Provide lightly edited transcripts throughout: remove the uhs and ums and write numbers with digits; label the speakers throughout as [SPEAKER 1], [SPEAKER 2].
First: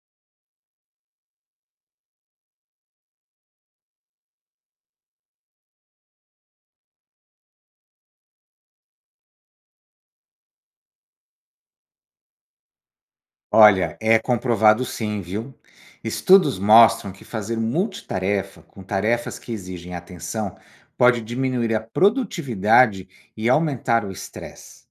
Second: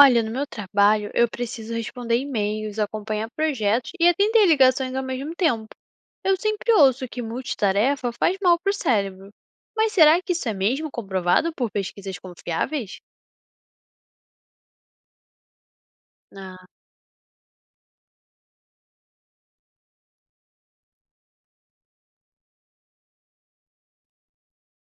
[SPEAKER 1] Olha, no meu trabalho, eu preciso responder e-mails, acompanhar projetos e atender ligações ao mesmo tempo. Eu sempre ouço que multitarefa faz mal para o cérebro. Mas será que isso é mesmo comprovado por pesquisas confiáveis?
[SPEAKER 2] Olha, é comprovado sim, viu? Estudos
[SPEAKER 1] Ah,
[SPEAKER 2] mostram que fazer multitarefa, com tarefas que exigem atenção, pode diminuir a produtividade e aumentar o estresse.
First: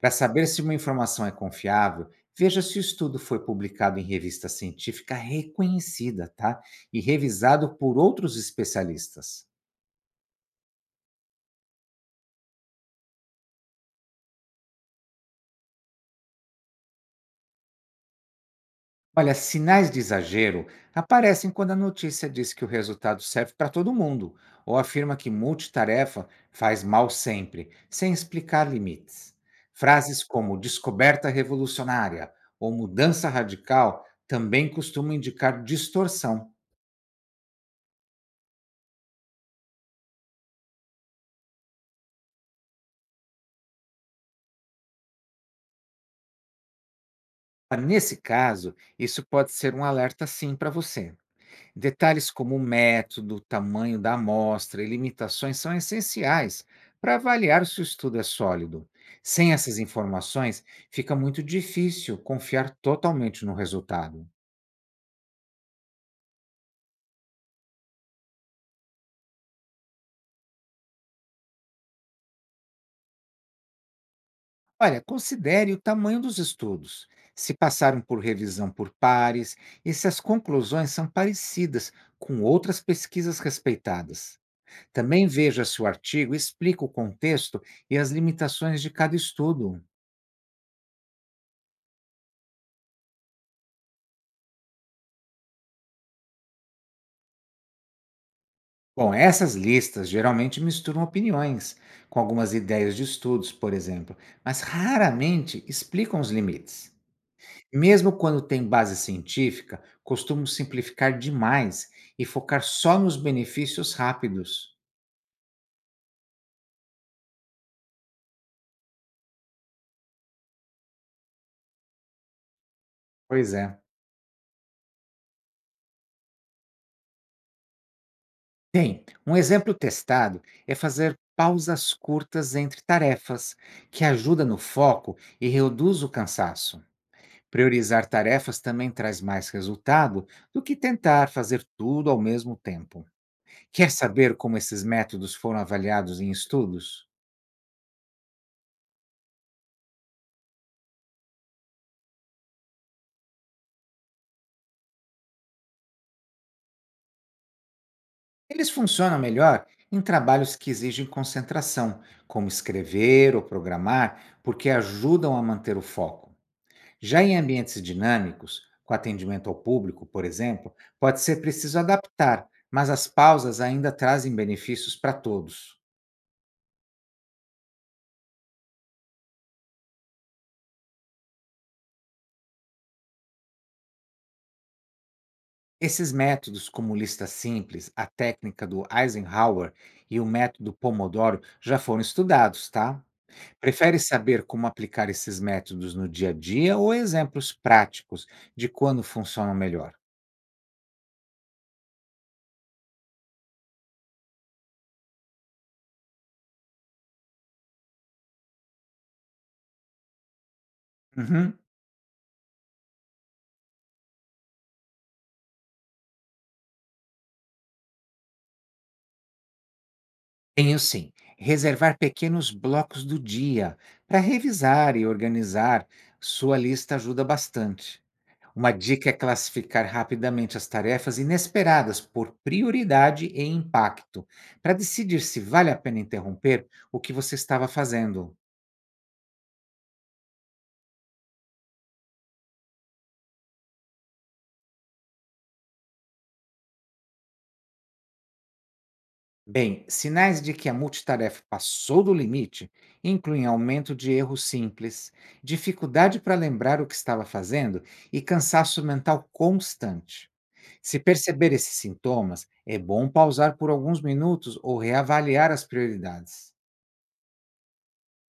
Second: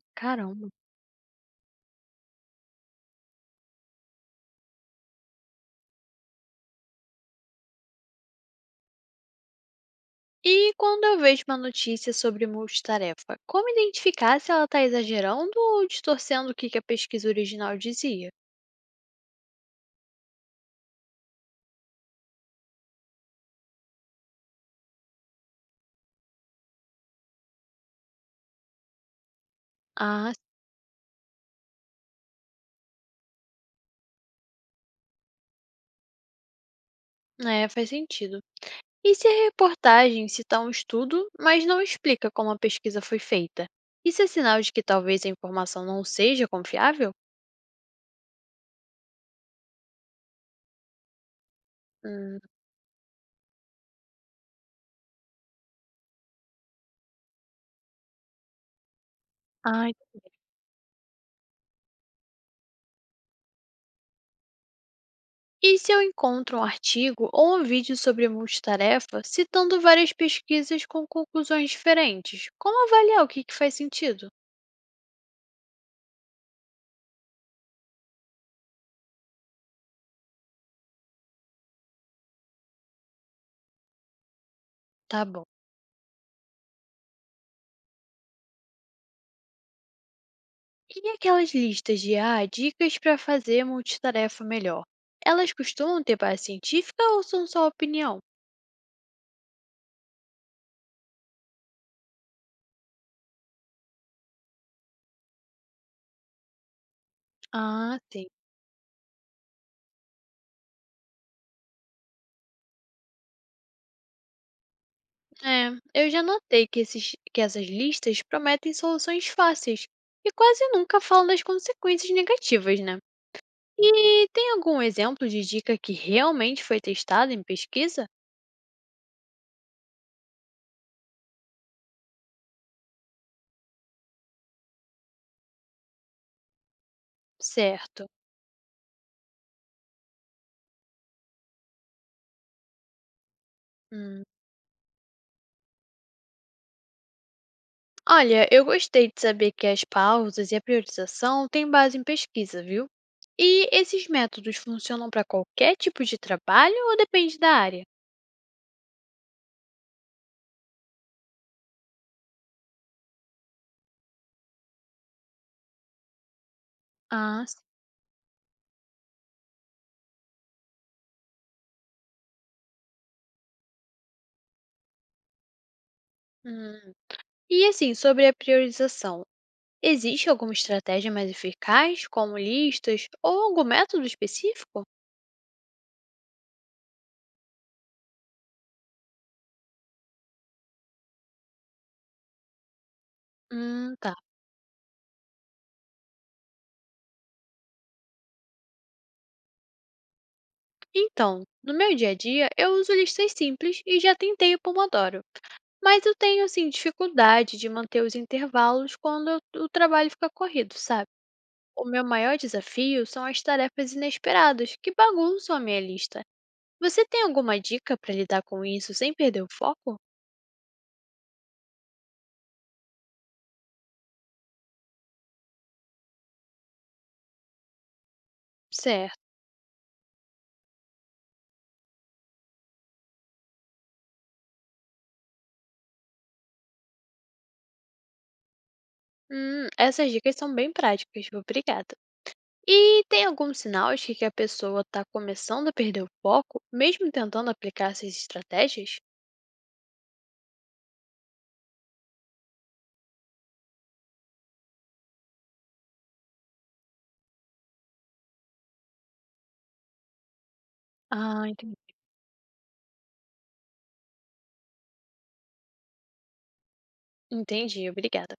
[SPEAKER 2] Para saber se
[SPEAKER 1] caramba.
[SPEAKER 2] uma informação é confiável, veja se o estudo foi publicado em revista científica reconhecida, tá? E revisado por outros especialistas.
[SPEAKER 1] E quando eu vejo uma notícia sobre multitarefa, como identificar se ela está exagerando ou distorcendo o que a pesquisa original dizia?
[SPEAKER 2] Olha, sinais de exagero aparecem quando a notícia diz que o resultado serve para todo mundo ou afirma que multitarefa faz mal sempre, sem explicar limites. Frases
[SPEAKER 1] Ah,
[SPEAKER 2] como descoberta revolucionária ou mudança radical também costumam indicar distorção.
[SPEAKER 1] é, faz sentido. E se a reportagem citar um estudo, mas não explica como a pesquisa foi feita? Isso é sinal de que talvez a informação não seja confiável?
[SPEAKER 2] Ah, nesse caso, isso pode ser um alerta sim para você. Detalhes
[SPEAKER 1] Hum,
[SPEAKER 2] como o método, o tamanho da amostra e limitações são essenciais para avaliar se o estudo é sólido. Sem essas
[SPEAKER 1] ai,
[SPEAKER 2] informações, fica muito difícil confiar totalmente no resultado.
[SPEAKER 1] e se eu encontro um artigo ou um vídeo sobre multitarefa citando várias pesquisas com conclusões diferentes? Como avaliar o que faz sentido?
[SPEAKER 2] Olha, considere o tamanho dos estudos, se passaram por revisão por pares e se as conclusões são parecidas com outras pesquisas respeitadas.
[SPEAKER 1] Tá
[SPEAKER 2] Também
[SPEAKER 1] bom.
[SPEAKER 2] veja se o artigo explica o contexto e as limitações de cada estudo.
[SPEAKER 1] E aquelas listas de dicas para fazer multitarefa melhor? Elas costumam ter base científica ou são só opinião?
[SPEAKER 2] Bom, essas listas geralmente misturam opiniões, com algumas ideias de estudos, por exemplo, mas raramente explicam os limites.
[SPEAKER 1] Ah,
[SPEAKER 2] Mesmo
[SPEAKER 1] sim.
[SPEAKER 2] quando tem base científica, costumam simplificar demais e focar só nos benefícios rápidos.
[SPEAKER 1] É, eu já notei que essas listas prometem soluções fáceis e quase nunca falam das consequências negativas, né?
[SPEAKER 2] Pois é.
[SPEAKER 1] E tem algum exemplo de dica que realmente foi testada em pesquisa?
[SPEAKER 2] Tem. Um exemplo testado é fazer pausas curtas entre tarefas, que ajuda no foco e reduz o cansaço. Priorizar
[SPEAKER 1] Certo.
[SPEAKER 2] tarefas também traz mais resultado do que tentar fazer tudo ao mesmo tempo. Quer
[SPEAKER 1] Hum,
[SPEAKER 2] saber como esses métodos foram avaliados em estudos?
[SPEAKER 1] Olha, eu gostei de saber que as pausas e a priorização têm base em pesquisa, viu? E esses métodos funcionam para qualquer tipo de trabalho ou depende da área?
[SPEAKER 2] Eles funcionam melhor em trabalhos que exigem concentração, como escrever ou programar, porque ajudam a manter o foco. Já em
[SPEAKER 1] Ah, sim.
[SPEAKER 2] ambientes dinâmicos, com atendimento ao público, por exemplo, pode ser preciso adaptar, mas as pausas ainda trazem benefícios para todos.
[SPEAKER 1] Hum. E assim, sobre a priorização, existe alguma estratégia mais eficaz, como listas ou algum método específico?
[SPEAKER 2] Esses métodos, como lista simples, a técnica do Eisenhower e o método Pomodoro, já foram estudados, tá? Prefere
[SPEAKER 1] Tá.
[SPEAKER 2] saber como aplicar esses métodos no dia a dia ou exemplos práticos de quando funcionam melhor?
[SPEAKER 1] Então, no meu dia a dia, eu uso listas simples e já tentei o Pomodoro, mas eu tenho assim dificuldade de manter os intervalos quando o trabalho fica corrido, sabe?
[SPEAKER 2] Uhum.
[SPEAKER 1] O meu maior desafio são as tarefas inesperadas que bagunçam a minha lista. Você tem alguma dica para lidar com isso sem perder o foco?
[SPEAKER 2] Tenho sim. Reservar pequenos blocos do dia para revisar e organizar sua lista ajuda bastante. Uma dica é
[SPEAKER 1] Certo.
[SPEAKER 2] classificar rapidamente as tarefas inesperadas por prioridade e impacto, para decidir se vale a pena interromper o que você estava fazendo.
[SPEAKER 1] Essas dicas são bem práticas. Obrigada. E tem alguns sinais de que a pessoa está começando a perder o foco, mesmo tentando aplicar essas estratégias?
[SPEAKER 2] Bem, sinais de que a multitarefa passou do limite incluem aumento de erros simples, dificuldade para lembrar o que estava fazendo e cansaço mental constante. Se
[SPEAKER 1] Ah,
[SPEAKER 2] perceber esses
[SPEAKER 1] entendi.
[SPEAKER 2] sintomas, é bom pausar por alguns minutos ou reavaliar as prioridades.
[SPEAKER 1] Entendi, obrigada.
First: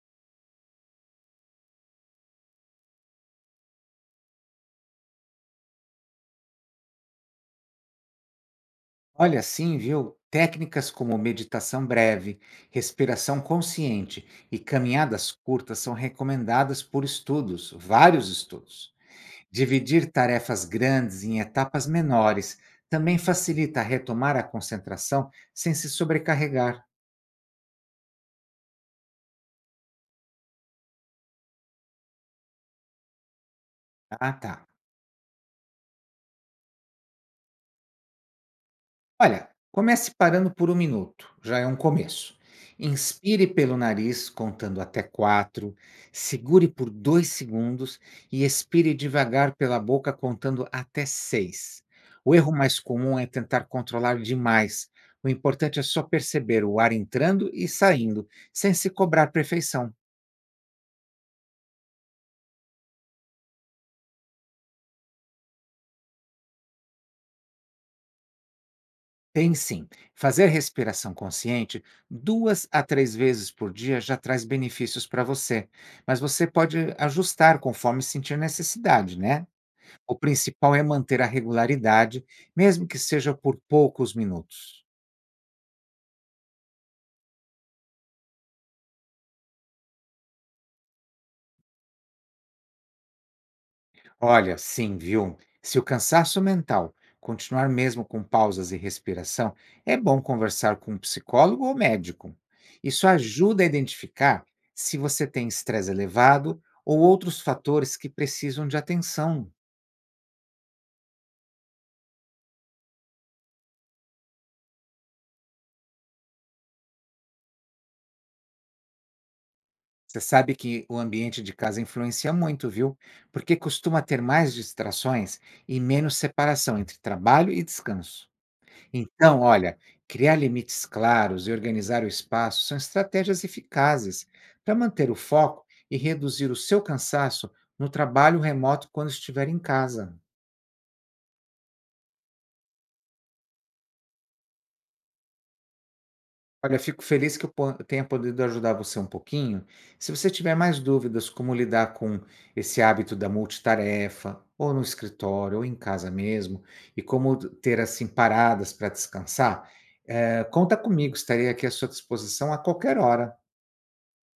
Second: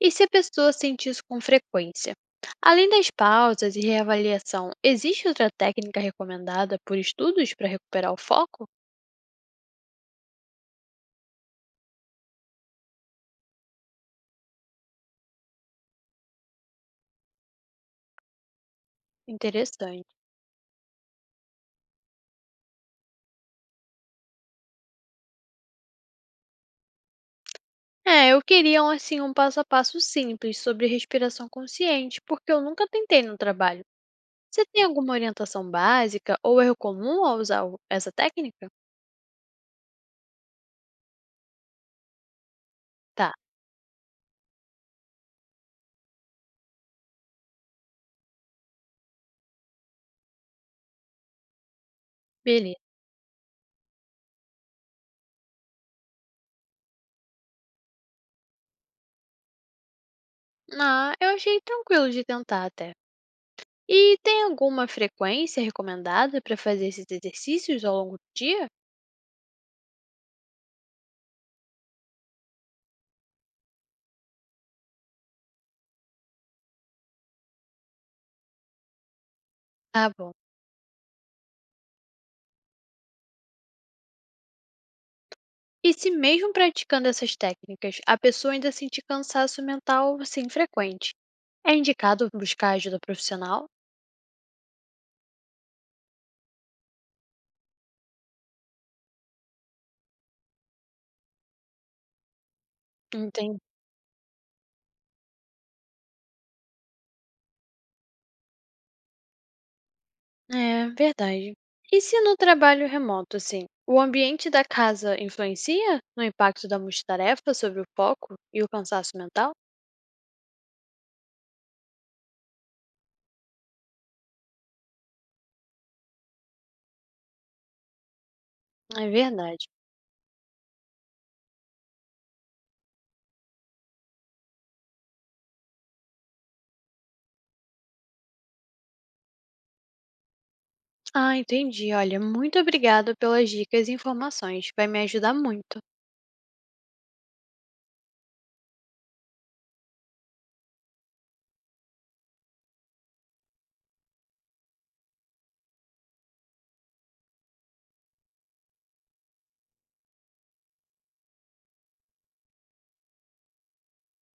[SPEAKER 1] E se a pessoa sente isso com frequência? Além das pausas e reavaliação, existe outra técnica recomendada por estudos para recuperar o foco?
[SPEAKER 2] Olha, sim, viu? Técnicas como meditação breve, respiração consciente e caminhadas curtas são recomendadas por estudos, vários estudos.
[SPEAKER 1] Interessante.
[SPEAKER 2] Dividir tarefas grandes em etapas menores também facilita retomar a concentração sem se sobrecarregar.
[SPEAKER 1] É, eu queria um passo a passo simples sobre respiração consciente, porque eu nunca tentei no trabalho.
[SPEAKER 2] Ah, tá.
[SPEAKER 1] Você tem alguma orientação básica ou erro comum ao usar essa técnica?
[SPEAKER 2] Olha, comece parando por um minuto, já é um começo.
[SPEAKER 1] Tá,
[SPEAKER 2] Inspire pelo nariz, contando até quatro, segure por dois segundos e expire devagar pela boca, contando até seis. O erro
[SPEAKER 1] beleza.
[SPEAKER 2] mais comum é tentar controlar demais. O importante é só perceber o ar entrando e saindo, sem se cobrar perfeição.
[SPEAKER 1] Ah, eu achei tranquilo de tentar até. E tem alguma frequência recomendada para fazer esses exercícios ao longo do dia?
[SPEAKER 2] Tem sim. Fazer respiração consciente duas a três vezes por dia já traz benefícios para você, mas você pode ajustar conforme sentir necessidade, né?
[SPEAKER 1] Ah,
[SPEAKER 2] O
[SPEAKER 1] bom.
[SPEAKER 2] principal é manter a regularidade, mesmo que seja por poucos minutos.
[SPEAKER 1] E se mesmo praticando essas técnicas, a pessoa ainda sentir cansaço mental assim frequente, é indicado buscar ajuda profissional?
[SPEAKER 2] Olha, sim, viu? Se o cansaço mental continuar mesmo com pausas e respiração, é bom conversar com um psicólogo ou médico. Isso
[SPEAKER 1] Entendi.
[SPEAKER 2] ajuda a identificar se você tem estresse elevado ou outros fatores que precisam de atenção.
[SPEAKER 1] É, verdade. E se no trabalho remoto, assim, o ambiente da casa influencia no impacto da multitarefa sobre o foco e o cansaço mental?
[SPEAKER 2] Você sabe que o ambiente de casa influencia muito, viu? Porque costuma ter mais distrações e menos separação entre trabalho e descanso.
[SPEAKER 1] É
[SPEAKER 2] Então,
[SPEAKER 1] verdade.
[SPEAKER 2] olha, criar limites claros e organizar o espaço são estratégias eficazes para manter o foco e reduzir o seu cansaço no trabalho remoto quando estiver em casa.
[SPEAKER 1] Ah, entendi. Olha, muito obrigada pelas dicas e informações. Vai me ajudar muito.
[SPEAKER 2] Olha, fico feliz que eu tenha podido ajudar você um pouquinho. Se você tiver mais dúvidas como lidar com esse hábito da multitarefa, ou no escritório, ou em casa mesmo, e como ter assim paradas para descansar, conta comigo, estarei aqui à sua disposição a qualquer hora.